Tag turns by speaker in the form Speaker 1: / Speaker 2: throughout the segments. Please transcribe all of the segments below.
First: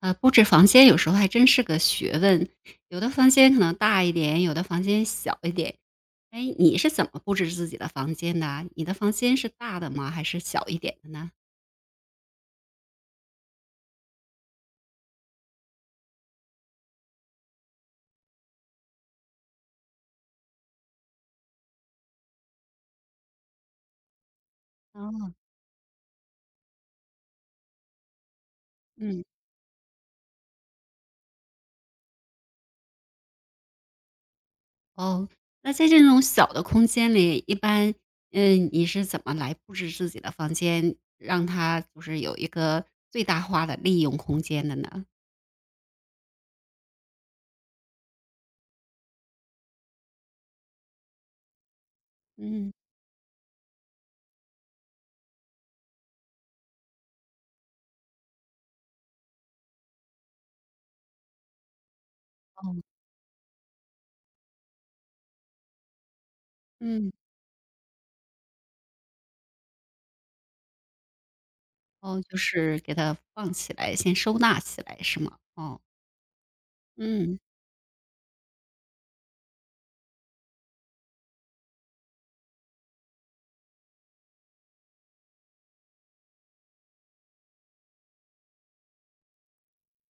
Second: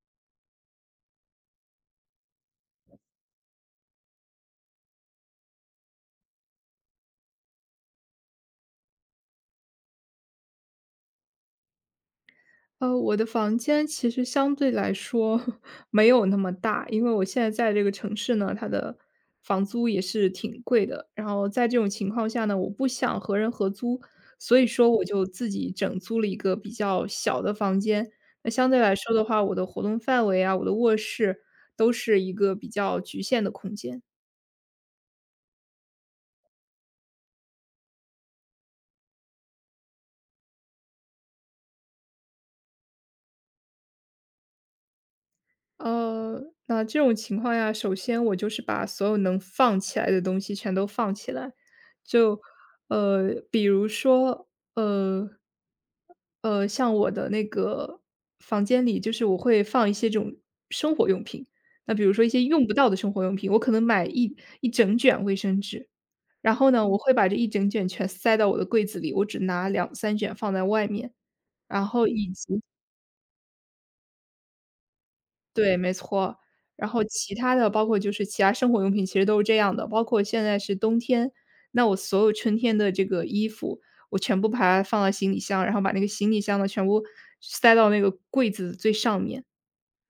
Speaker 1: 布置房间有时候还真是个学问，有的房间可能大一点，有的房间小一点。哎，你是怎么布置自己的房间的啊？你的房间是大的吗？还是小一点的呢？
Speaker 2: 我的房间其实相对来说 没有那么大，因为我现在在这个城市呢，它的房租也是挺贵的。然后在这种情况下呢，我不想和人合租，所以说我就
Speaker 1: 哦，
Speaker 2: 自己整租了一个比较小的房间。那相对来说的
Speaker 1: 嗯，
Speaker 2: 话，我的活动范围啊，我的卧室都是一个比较局限的空间。
Speaker 1: 哦，那在这种小的空间里，一般，嗯，你是怎么来布置自己的房间，让它就是有一个最大化的利用空间的呢？
Speaker 2: 呃，那这种情况下，首先我就是把所有能放起来的东西全都放起来，就
Speaker 1: 嗯，
Speaker 2: 比如说呃像我的那个房间里，就是我会放一些这种生活用品，那比如说一些用
Speaker 1: 哦，
Speaker 2: 不到的生活用品，我可能买一整卷卫生纸，然后呢，我会
Speaker 1: 嗯，
Speaker 2: 把这一整卷全塞到我的柜子里，我只拿两三卷放在外面，然后
Speaker 1: 哦，
Speaker 2: 以
Speaker 1: 就
Speaker 2: 及
Speaker 1: 是给它放起来，先收纳起来，是吗？
Speaker 2: 对，
Speaker 1: 哦，
Speaker 2: 没错。然后其
Speaker 1: 嗯，
Speaker 2: 他的包括就是其他生活用品，其实都是这样的。包括现在是冬天，那我所有春天的这个衣服，我全部把它放到行李箱，然后把那个行李箱呢，全部塞到那个柜子最上面。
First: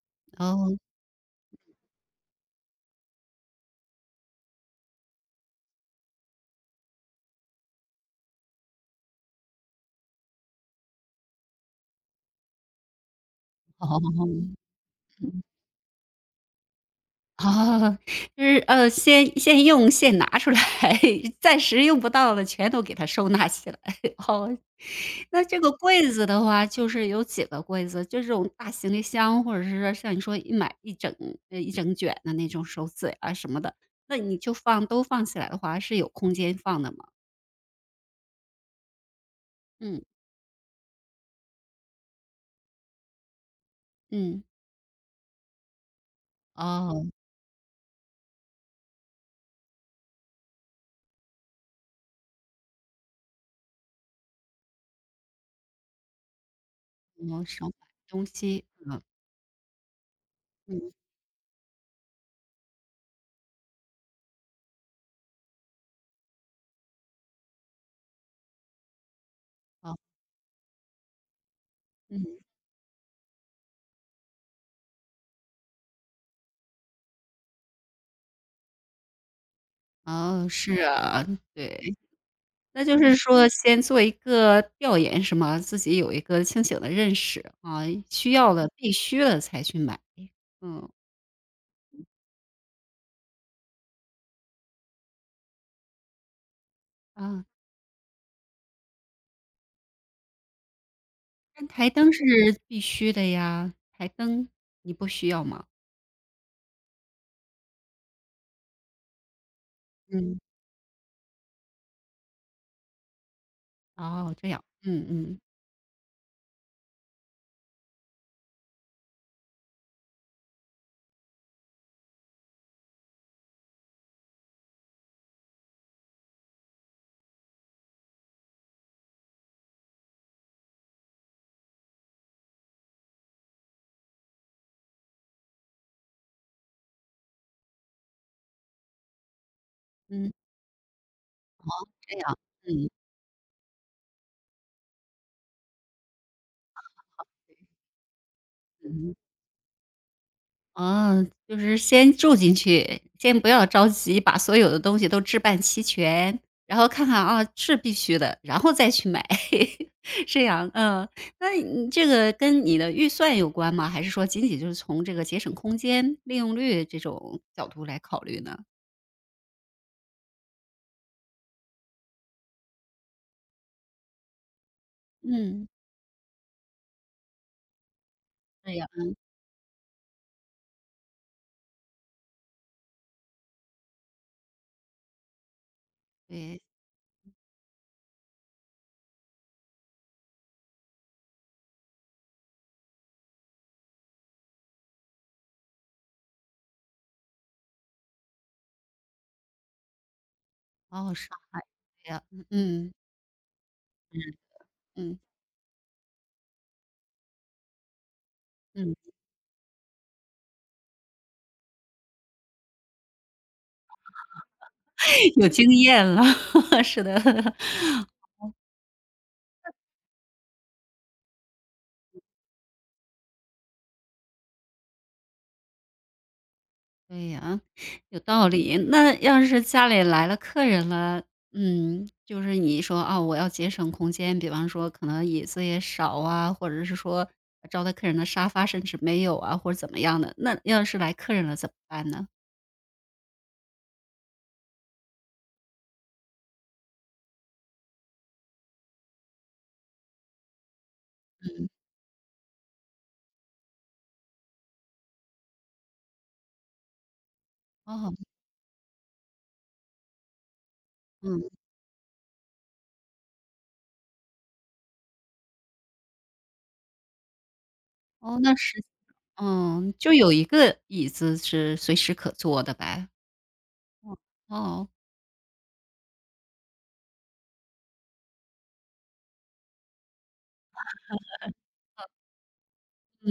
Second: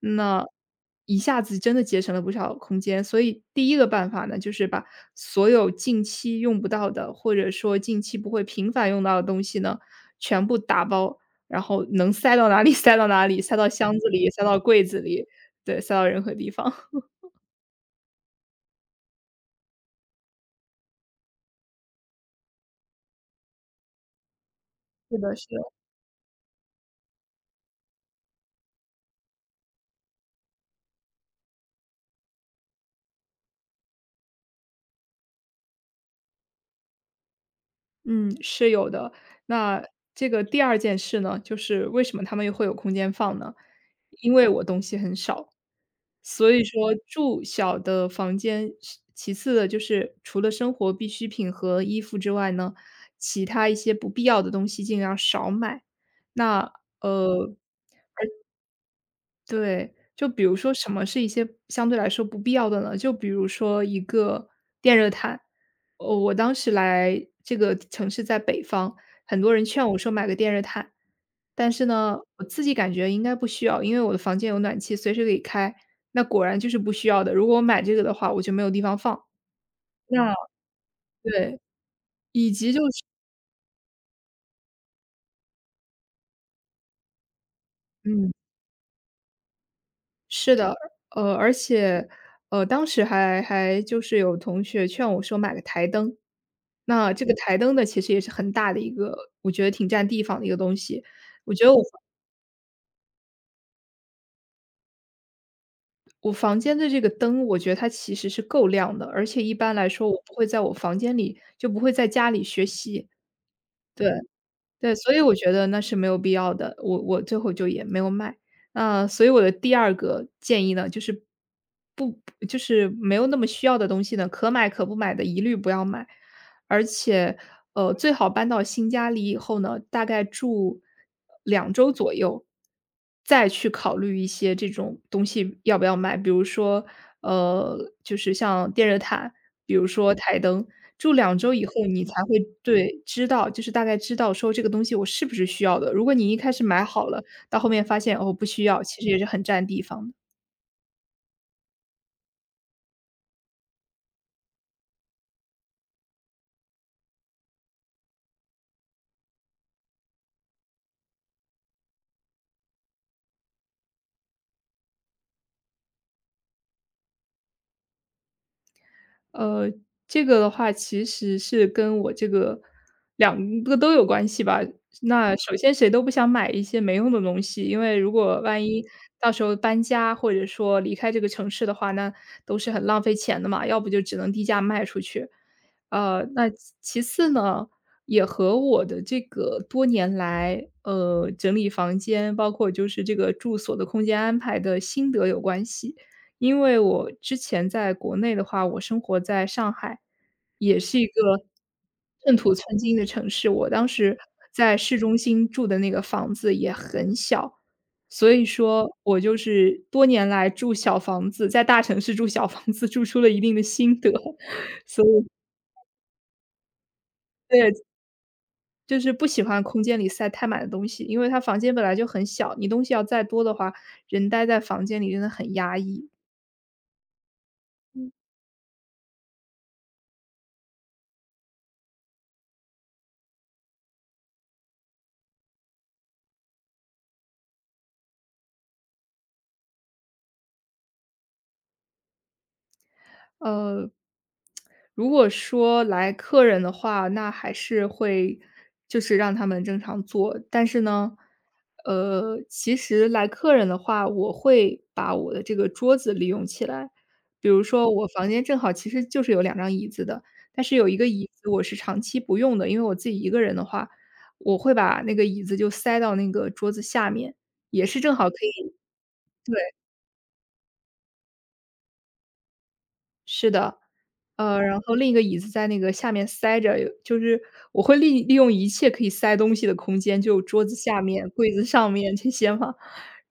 Speaker 2: 那
Speaker 1: 哦。
Speaker 2: 一下子真的节省了不少空间。所以第一个办法呢，就是把所有近期用不到的，或者说近期不会频繁用到的东西呢，全部打包，然后能塞到哪里 塞到哪里，塞到箱子里，塞到
Speaker 1: 哦，
Speaker 2: 柜子里。
Speaker 1: 嗯
Speaker 2: 对，塞到任何地方。
Speaker 1: 哦，就是先拿出来，暂时用不到的全都给它收纳起来。哦，
Speaker 2: 是的，
Speaker 1: 那
Speaker 2: 是
Speaker 1: 这个
Speaker 2: 的，
Speaker 1: 柜子的话，就是有几个柜子，就这种大行李箱，或者是说像你说一买一整卷的那种手纸啊什么的，那你就放都放起来的话，是有空间放的吗？
Speaker 2: 嗯，是有的。那
Speaker 1: 嗯
Speaker 2: 这个第二件事呢，就是为什么他们又会有空间放呢？因
Speaker 1: 嗯，
Speaker 2: 为我东西很少，所以说
Speaker 1: 哦，
Speaker 2: 住小的房间是其次的就是除了生活必需品和衣服之外呢，其他一些不必要的东西尽量少买。那，
Speaker 1: 我
Speaker 2: 呃
Speaker 1: 少买东西，嗯
Speaker 2: 对，就比如说什
Speaker 1: 嗯，
Speaker 2: 么是一些相对来说不必要的呢？就比如说一个电热毯，哦，我当时来这个城市在北方，很多人劝我
Speaker 1: 哦，
Speaker 2: 说买个电热毯，但是呢，
Speaker 1: 嗯，
Speaker 2: 我自己感觉应该不需要，因为我的房间有暖气，随时可以开。那果然就是不需要的，如果我买这个的话，我就没有地方放。那
Speaker 1: 哦，是啊，
Speaker 2: 对，
Speaker 1: 对。
Speaker 2: 以及就
Speaker 1: 那就
Speaker 2: 是
Speaker 1: 是说先做一个调研是吗？自己有一个清醒的认识，啊，
Speaker 2: 嗯。
Speaker 1: 需要了、必须了才去买。
Speaker 2: 是的，
Speaker 1: 嗯，
Speaker 2: 而且，当时还就是有同学劝我说买个台灯，那这个
Speaker 1: 啊，
Speaker 2: 台灯呢，其实也是很大的一个，我觉得挺占地方的一个东西。我觉
Speaker 1: 但
Speaker 2: 得我
Speaker 1: 台
Speaker 2: 房
Speaker 1: 灯是必须的呀，台灯你不需要吗？
Speaker 2: 我房间的这个灯，我觉得它其实是够亮的，而且一般来说我不
Speaker 1: 嗯，
Speaker 2: 会在我房间里，就不会在家里学习，对。
Speaker 1: 哦，这样，
Speaker 2: 对，
Speaker 1: 嗯
Speaker 2: 所以我
Speaker 1: 嗯，
Speaker 2: 觉得那是没有必要的，我最后就也没有卖。啊。所以我的第二个建议呢，就是不就是没有那么需要的东西呢，可买可不买的一律不要买。而且，最好搬到新家里以后呢，大概住两周左右，再去考虑一些这种东西要不要买。比如说，呃，就是像电热毯，比如说
Speaker 1: 嗯，
Speaker 2: 台灯，住两周以后你才
Speaker 1: 这样，
Speaker 2: 会
Speaker 1: 嗯，
Speaker 2: 对，知道就是大概知道说这个东西我是不是需要的。如果你一开始买好了，到后面发现，哦，不需要，其实
Speaker 1: 嗯。
Speaker 2: 也是很占地方的。
Speaker 1: 嗯，就是先住进去，先不要着急，把所有的东西都置办齐全，然后看看啊，是必须的，然后再去买，是这样。嗯，那你这个跟你的预算有关吗？还是说仅仅就是从这个节省空间、利用率这种角度来考虑呢？
Speaker 2: 呃，这个的话其实是跟我这个两个都有关系吧。那首
Speaker 1: 嗯，
Speaker 2: 先谁都不想买一些没用的东西，因为如果万
Speaker 1: 对
Speaker 2: 一
Speaker 1: 呀，
Speaker 2: 到时候搬家或者说离开这个城市的话，那都是很浪费钱的嘛，要不就只能低价卖出去。那
Speaker 1: 对，
Speaker 2: 其次呢，也和我的这个多年来，整理房间，包括就是这个住所的空间安排的心得有关系。因为我之前在国内的话，我生活在上海，也是一个
Speaker 1: 哦，上海，对呀，
Speaker 2: 寸
Speaker 1: 嗯
Speaker 2: 土寸
Speaker 1: 嗯
Speaker 2: 金的城市。我当时
Speaker 1: 嗯
Speaker 2: 在市中
Speaker 1: 嗯，
Speaker 2: 心住的那个房子也很小，所以说
Speaker 1: 嗯
Speaker 2: 我就是多年来住小房子，在大城市住小房子住出了一定的心得。所以
Speaker 1: 有经验了，是的。
Speaker 2: 对，就是不喜欢空间里塞太满的东西，因为它房间本来就很小，你东西要再多的话，人待在房间里真的很压抑。
Speaker 1: 对呀，有道理。那要是家里来了客人了，嗯，就是你说啊，我要节省空间，比方说可能椅子也少啊，或者是说招待客人的沙发甚至没有啊，或者怎么样的。那要是来客人了怎么办呢？
Speaker 2: 呃，如果说来客人的话，那还是会就是让他们正常做。但是呢，
Speaker 1: 嗯，
Speaker 2: 其实来客人的话，我会把我的这个桌子利用起来。比如说我
Speaker 1: 哦，
Speaker 2: 房间正好其实就是有两张椅子的，但是有一个椅
Speaker 1: 嗯，
Speaker 2: 子我是长期不用的，因为我自己一个人的话，我会把那个椅子就塞到那个桌子下面，也是正好可
Speaker 1: 哦，那
Speaker 2: 以
Speaker 1: 是，嗯，就有一个椅子是随时可坐的呗。
Speaker 2: 是的，然
Speaker 1: 哦，
Speaker 2: 后另一个椅子在那个下面塞着，就是我会利用一切可以塞东西的空间，就桌子下面、柜子上面这些嘛。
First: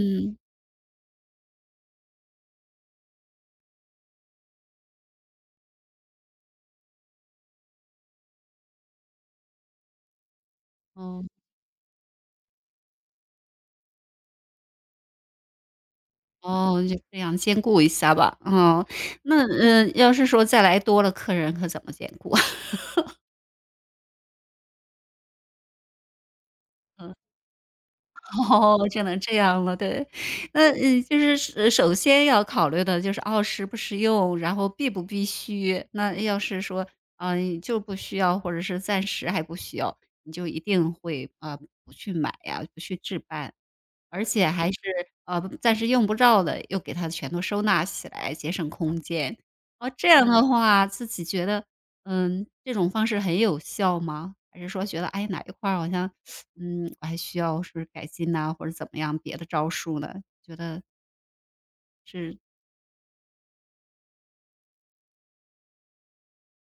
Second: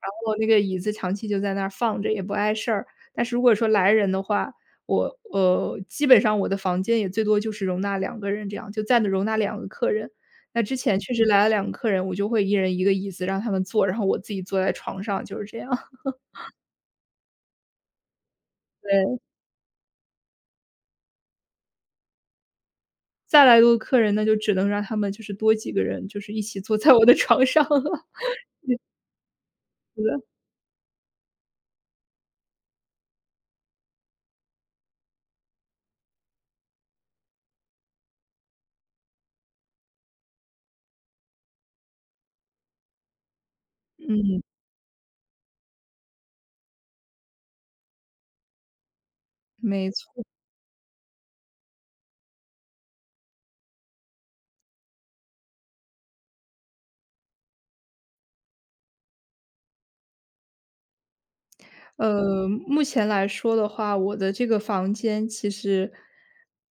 Speaker 2: 然后那个椅子长期就在那儿放着，也不碍事儿。但是如果说来人的话，我基本上我的房间也最多就是容纳两个人这样，就暂的容纳两个客人。那之前确实
Speaker 1: 哦，
Speaker 2: 来了两个客人，我就会一人一个椅子让他们坐，然后我自己坐在床上，就是这样。
Speaker 1: 哦，就这样兼顾一下吧。哦，
Speaker 2: 对。
Speaker 1: 那嗯，要是说再来多了客人可怎么兼顾啊？
Speaker 2: 再来多客人，那就只能让他们就是多几个人，就是一起坐在我的 床上了，
Speaker 1: 哦，只能这样了，
Speaker 2: 是
Speaker 1: 对。
Speaker 2: 的
Speaker 1: 那，嗯，就是是首先要考虑的就是，哦，实不实用，然后必不必须。那要是说，嗯，就不需要，或者是暂时还不需要，你就一定会，啊，不去买呀，不去置办。而且还是，暂时用不着的，又给它全都收纳起来，节省空间。
Speaker 2: 没
Speaker 1: 哦，这
Speaker 2: 错。
Speaker 1: 样嗯的话，自己觉得，嗯，这种方式很有效吗？还是说觉得，哎，哪一块儿好像，嗯，我还需要是改进呐，或者怎么样别的招数呢？觉得是
Speaker 2: 目前来说的话，我的这个房间其实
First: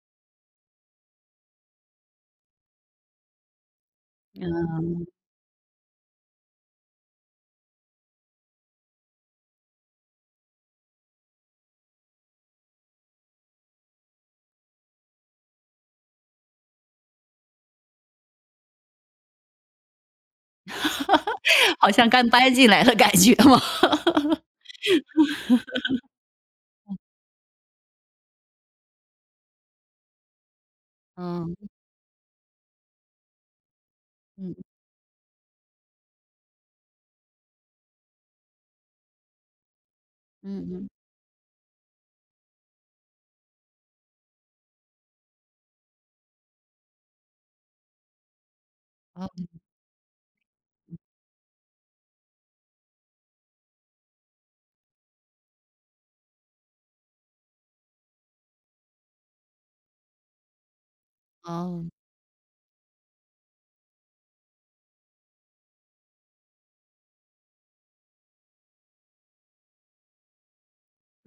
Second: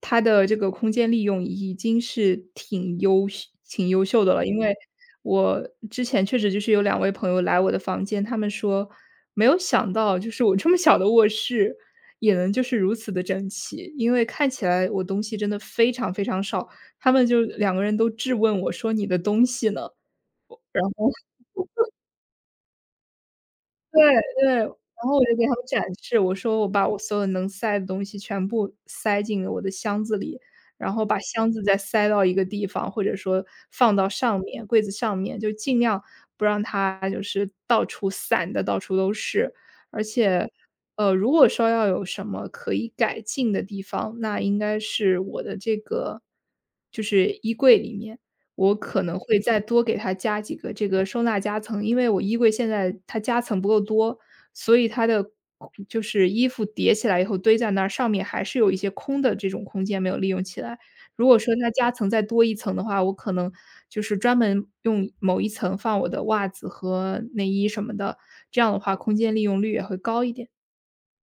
Speaker 2: 它的这个空间利用已经是挺优秀挺优秀的了。因为我之前确实就是有两位朋友来我的房间，他们说没有想到就是我这么小的卧室也能就是如此的整齐，因为看起来我东西真的非常非常少，他们就两个人都质问我说：“你的东西呢？”然后
Speaker 1: 好像干掰进来的感觉吗？
Speaker 2: 对 对，然后我就给他们展示，我说我把我所有能塞的东西全部塞进了我的箱子里，然后把箱
Speaker 1: 嗯，
Speaker 2: 子再塞到一个地方，或者说放到上
Speaker 1: 嗯，
Speaker 2: 面，柜子上面，就尽量不让它就是到处散的到处都是。而且，
Speaker 1: 嗯嗯，
Speaker 2: 如果说要有什么可以改进的地方，那应该是我的这个就是衣柜里面。我可能
Speaker 1: 哦，
Speaker 2: 会再多给它加几个这个收纳夹层，因为我衣柜现在它夹层不够多，所以它的就是衣服叠起来以后堆在那儿，上面还是有一些空的这种空间没有利用起来。如果说它
Speaker 1: 哦。
Speaker 2: 夹层再多一层的话，我可能就是专门用某一层放我的袜子和内衣什么的，这样的话空间利用率也会高一点。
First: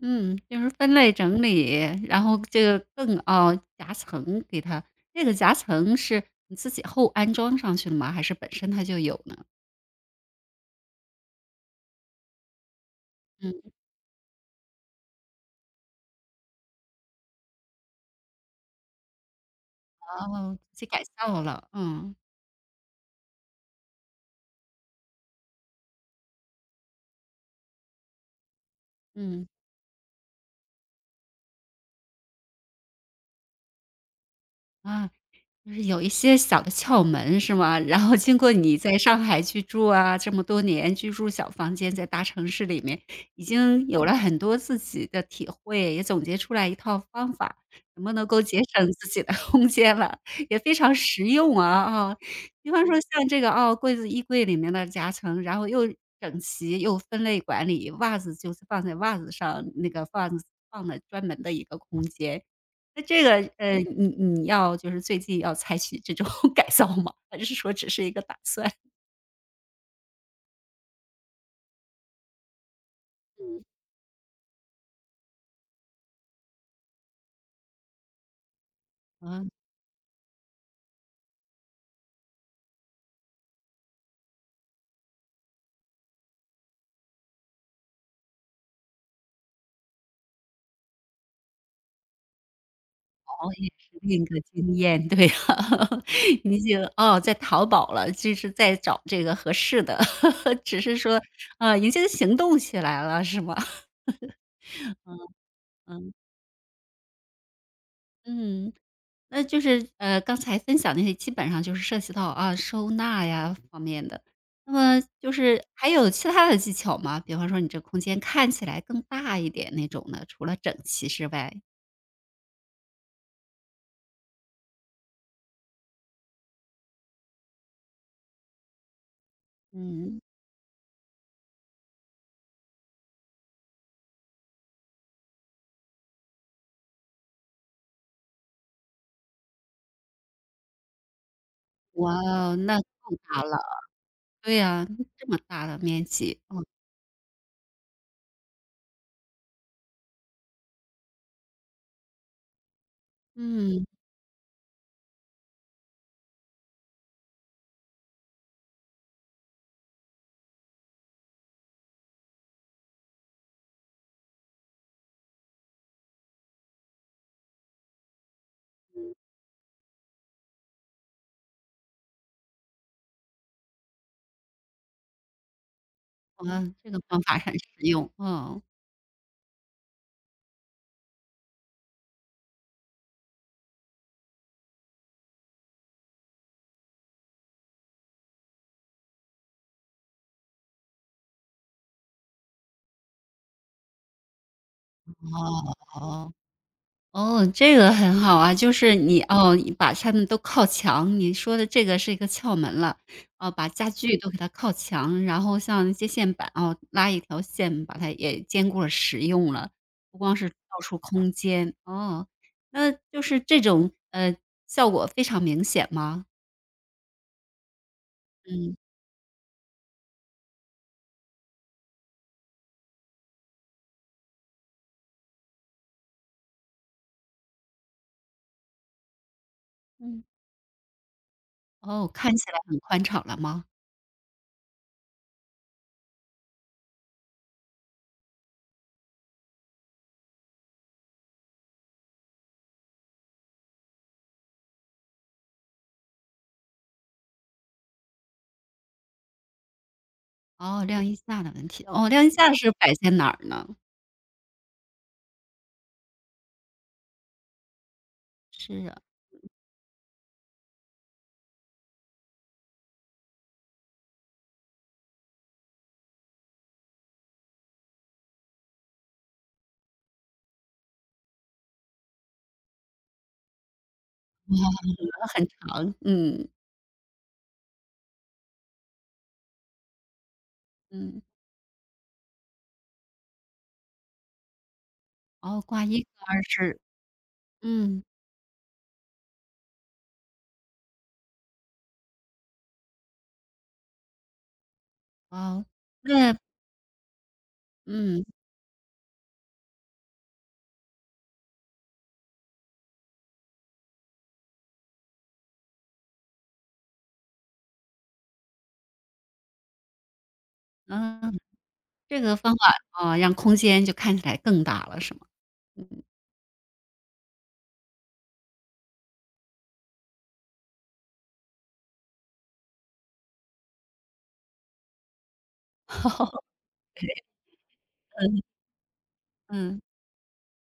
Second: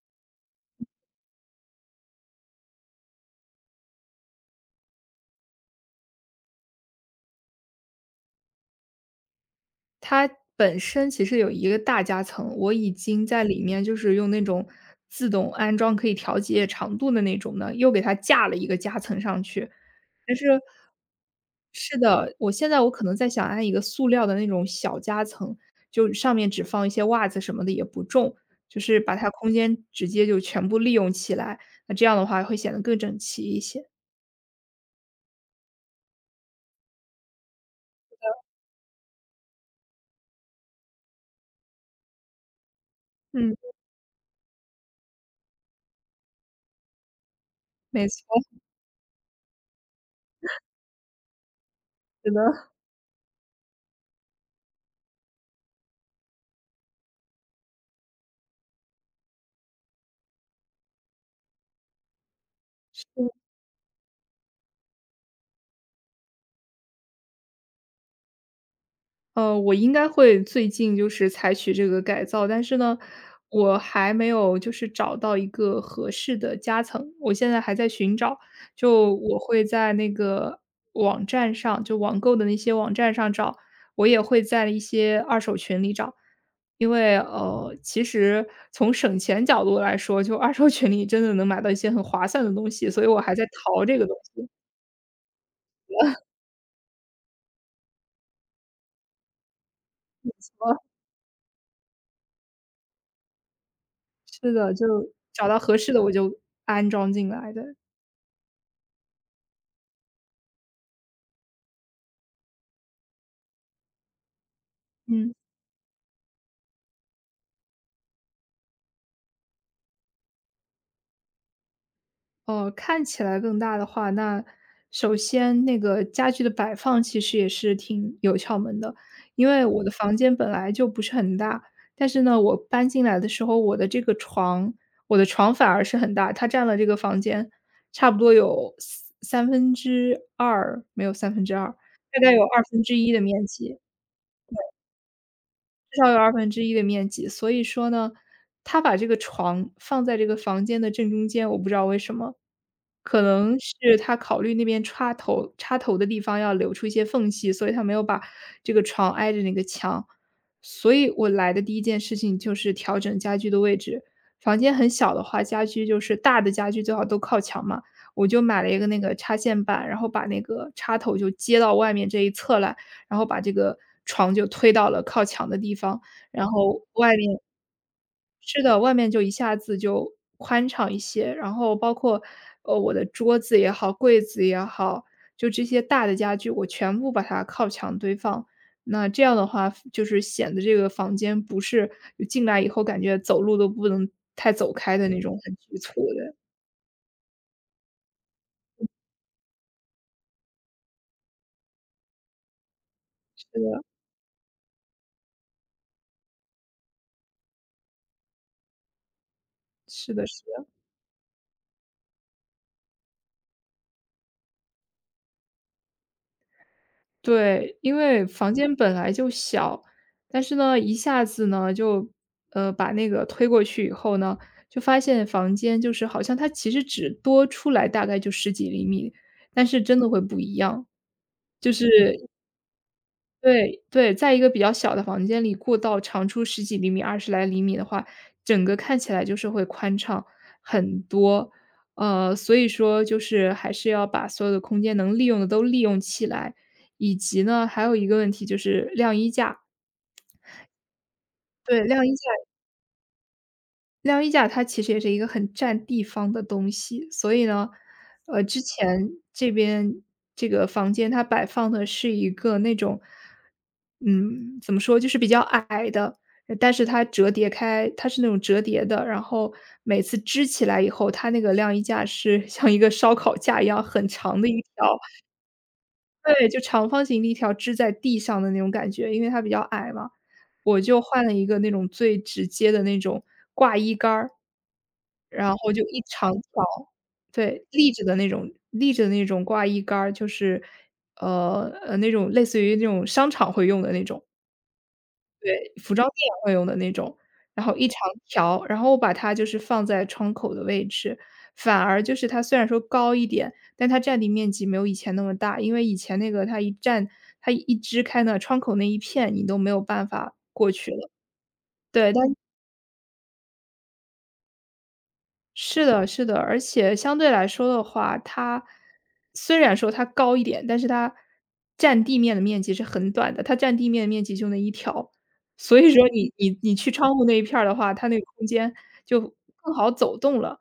Speaker 1: 嗯，就是分类整理，然后这个更哦，夹层给它那个夹层是你自己后安装上去的吗？还是本身它就有呢？
Speaker 2: 它本身其实有一个大夹层，我已经在
Speaker 1: 嗯，
Speaker 2: 里面就是用那种自动安装可以调节长度的那种呢，又给它架了一个夹层上去。
Speaker 1: 然
Speaker 2: 但
Speaker 1: 后
Speaker 2: 是
Speaker 1: 自己改造了，
Speaker 2: 是
Speaker 1: 嗯，
Speaker 2: 的，我现在可能在想安一个塑料的那种小夹层，就上面只放一些袜子什么的也不重，就是把它
Speaker 1: 嗯，
Speaker 2: 空间直接就全部利用起来。那这样的话会显得更整齐一些。
Speaker 1: 啊。就是有一些小的窍门是吗？然后经过你在上海居住啊，这么多年居住小房间，在大城市里面，已
Speaker 2: 嗯，
Speaker 1: 经有了很多自己的体会，也总结出来一套方法，怎
Speaker 2: 没
Speaker 1: 么
Speaker 2: 错，
Speaker 1: 能够节省自己的 空间了，也非常实用啊啊！
Speaker 2: 是的。
Speaker 1: 比方说像这个哦，柜子衣柜里面的夹层，然后又整齐又分类管理，袜子就是放在袜子上，那个放了专门的一个空间，那这个，你要就是最近要采取这种 改造吗？还是说只是一个打算？
Speaker 2: 我应该会最近就是采取这个改造，但是呢，我还没有就是找到一个合适的夹层，我现在还在寻找。就我
Speaker 1: 啊，是
Speaker 2: 会在那个网站上，就网购的那些网站上找，我也会在一些二手群里找。因为其实从省钱角度来说，就二手群里真的能买到一些很划算的东西，所以我还在淘这个东
Speaker 1: 另一个
Speaker 2: 西。
Speaker 1: 经验，对呀，你已经哦，在淘宝了，就是在找这个合适的，
Speaker 2: 哦，
Speaker 1: 只是说，啊，已经行动起来了是吗？
Speaker 2: 是的，就找到合适的我
Speaker 1: 嗯，
Speaker 2: 就安装进来的，
Speaker 1: 嗯。那就是，刚才分享那些基本上就是涉及到，啊，收纳呀方面的。那么
Speaker 2: 嗯。
Speaker 1: 就是还有其他的技巧吗？比方说你这空间看起来更大一点那种的，除了整齐之外？
Speaker 2: 哦，看起来更大的话，那首先那个家具的摆放其实也是挺有窍门的。因为我的房
Speaker 1: 嗯。
Speaker 2: 间本来就不是很大，但是呢，我搬进来的时候，我的这个床，我的床反而是很大，它占了这个房间差不多有三分之二，没有三分之二，
Speaker 1: 哇
Speaker 2: 大概有
Speaker 1: 哦，
Speaker 2: 二
Speaker 1: 那
Speaker 2: 分之一
Speaker 1: 更
Speaker 2: 的
Speaker 1: 大
Speaker 2: 面
Speaker 1: 了。
Speaker 2: 积。
Speaker 1: 对呀，这么大的
Speaker 2: 至
Speaker 1: 面
Speaker 2: 少有二
Speaker 1: 积，
Speaker 2: 分
Speaker 1: 哦，
Speaker 2: 之一的面积。所以说呢，他把这个床放在这个房间的正中间，我不知道为什么。可能
Speaker 1: 嗯，
Speaker 2: 是他考虑那边插头的地方要留出一些缝隙，所以他没有把这个床挨着那个墙。所以我来的第一件事情就是调整家具的位置。房间很小的话，家具就是大的家具最好都靠墙嘛，我就买了一个那个插线板，然后把那个插头就接到外面这一侧来，然后把这个床就推到了靠墙的地方，然
Speaker 1: 哇，
Speaker 2: 后
Speaker 1: 这个
Speaker 2: 外
Speaker 1: 方
Speaker 2: 面
Speaker 1: 法很实用，嗯，
Speaker 2: 是的，外面就一下子就宽敞一些。然后包括，我的桌子也好，柜子也好，就这些大的家具，我全部把它靠墙堆放。那这样的话就是显得这个房间不是就进来以后感觉走路都不能太走开的那种很局
Speaker 1: 哦
Speaker 2: 促
Speaker 1: 哦。
Speaker 2: 的，
Speaker 1: 哦，这个很好啊，就是你哦，你把它们都靠墙，你说的这个是一个窍门了，
Speaker 2: 是
Speaker 1: 哦，把
Speaker 2: 的，
Speaker 1: 家具都给它靠墙，然后像接线板哦，拉一条线把它也兼顾了使用了，
Speaker 2: 是
Speaker 1: 不
Speaker 2: 的
Speaker 1: 光
Speaker 2: 是
Speaker 1: 是造
Speaker 2: 的。
Speaker 1: 出空间，哦，那就是这种效果非常明显吗？
Speaker 2: 对，因为房间
Speaker 1: 嗯
Speaker 2: 本来就小，但是呢，一下子呢，就，把那个推过去以后呢，就发现房间就是好像它其实只多出来大概就十几厘米，但是真的会
Speaker 1: 嗯，
Speaker 2: 不一样。就是
Speaker 1: 哦，
Speaker 2: 嗯
Speaker 1: 看起来很宽敞了吗？
Speaker 2: 对对，在一个比较小的房间里，过道长出十几厘米、二十来厘米的话，整个看起来就是会宽敞很多。所以说就是还是要把所有的空间能利用的都利用起来，以及呢，还有一个问题就是晾衣架。
Speaker 1: 哦，晾衣架的问
Speaker 2: 对，
Speaker 1: 题，
Speaker 2: 晾
Speaker 1: 哦，
Speaker 2: 衣
Speaker 1: 晾
Speaker 2: 架
Speaker 1: 衣架是摆在哪儿呢？
Speaker 2: 晾衣架它其实也是一个很占地方的东西，所以呢，之
Speaker 1: 是啊，
Speaker 2: 前这边这个房间它摆放的是一个那种，嗯，怎么说，就是比较矮的，但是它折叠开，它是那种折叠的，然后每次支起来以后，它那个晾衣架是 像一个烧烤架一样很长的一条，
Speaker 1: 很长，
Speaker 2: 对，
Speaker 1: 嗯
Speaker 2: 就长方形的一条支在地上的那种感觉，因为它比较矮嘛。我就
Speaker 1: 嗯。
Speaker 2: 换了一个那种最直接的那种挂衣杆儿，然
Speaker 1: 哦，
Speaker 2: 后就
Speaker 1: 挂一
Speaker 2: 一
Speaker 1: 个
Speaker 2: 长
Speaker 1: 二
Speaker 2: 条，
Speaker 1: 十，
Speaker 2: 对，立
Speaker 1: 嗯，
Speaker 2: 着的那种立着的那种挂衣杆儿，就是，那种类似于那种商场会用的那种，
Speaker 1: 哦，
Speaker 2: 对，服装店
Speaker 1: 那
Speaker 2: 会用的那种，然后一长
Speaker 1: 嗯，
Speaker 2: 条，然后我把它就是放在窗口的位置。反而就是它虽然说高一点，但它占地面积没有以前那么大，因为以前那个它一支开呢，窗口那一片你都没有办法过去了。
Speaker 1: 嗯，
Speaker 2: 对，
Speaker 1: 这
Speaker 2: 但
Speaker 1: 个方法，哦，让空间就看起来更大了是吗？
Speaker 2: 是
Speaker 1: 嗯
Speaker 2: 的是的，而且相对来说的话，它虽然说它高一点，但是它占地面的面积是很短的，它占地面的面积就那一条。所以说你你 你去窗户那一片儿的话，它那个
Speaker 1: 嗯，
Speaker 2: 空间就更
Speaker 1: 嗯。
Speaker 2: 好走动了。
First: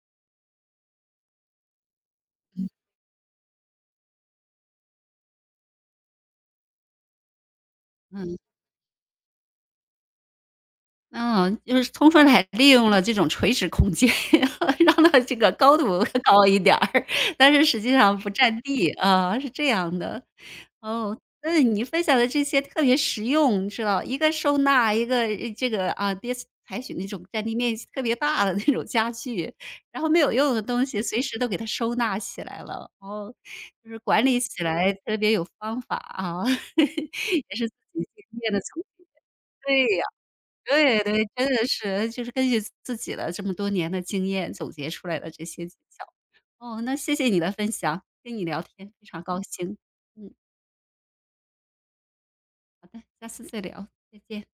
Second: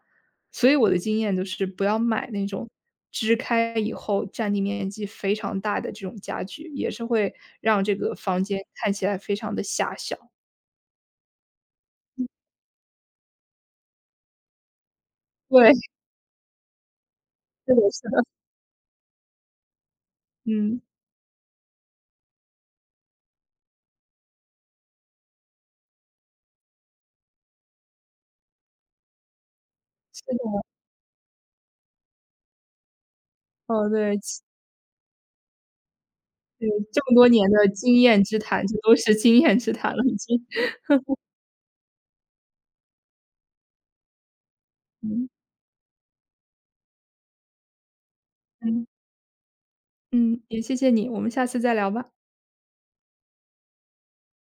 Speaker 2: 所以我的经验就是不要买那种支开以后占地面积非常大的这种家具，也是会让这个房间看起来非常的狭小。
Speaker 1: 嗯，就是充分来利用了这种垂直空间，让它这个
Speaker 2: 对，
Speaker 1: 高 度高一点儿，但是
Speaker 2: 是的
Speaker 1: 实际
Speaker 2: 是
Speaker 1: 上
Speaker 2: 的，
Speaker 1: 不占地，啊，是这样的。
Speaker 2: 嗯，
Speaker 1: 哦，那你分享的这些特别实用，你知道，一个收纳，一个这个啊，别采取那种占地面积特别大的那种家具，然后没
Speaker 2: 是
Speaker 1: 有用
Speaker 2: 的，
Speaker 1: 的东西随时都给它收纳起来了，哦，
Speaker 2: 哦，
Speaker 1: 就是
Speaker 2: 对。
Speaker 1: 管理起来特别有方法啊，
Speaker 2: 对，这 么多年
Speaker 1: 也
Speaker 2: 的
Speaker 1: 是自
Speaker 2: 经
Speaker 1: 己
Speaker 2: 验之
Speaker 1: 经验的
Speaker 2: 谈，这
Speaker 1: 总
Speaker 2: 都
Speaker 1: 结
Speaker 2: 是经验之
Speaker 1: 对
Speaker 2: 谈了
Speaker 1: 呀。
Speaker 2: 已经。
Speaker 1: 对对，真的是，就是根据自己的这么多年的经验总结出来
Speaker 2: 嗯，
Speaker 1: 的这些技巧。哦，那谢谢你的分享，跟你聊
Speaker 2: 嗯，
Speaker 1: 天非常高兴。嗯，
Speaker 2: 嗯，也谢谢你，我们下次再聊吧。
Speaker 1: 好的，下次再聊，再见。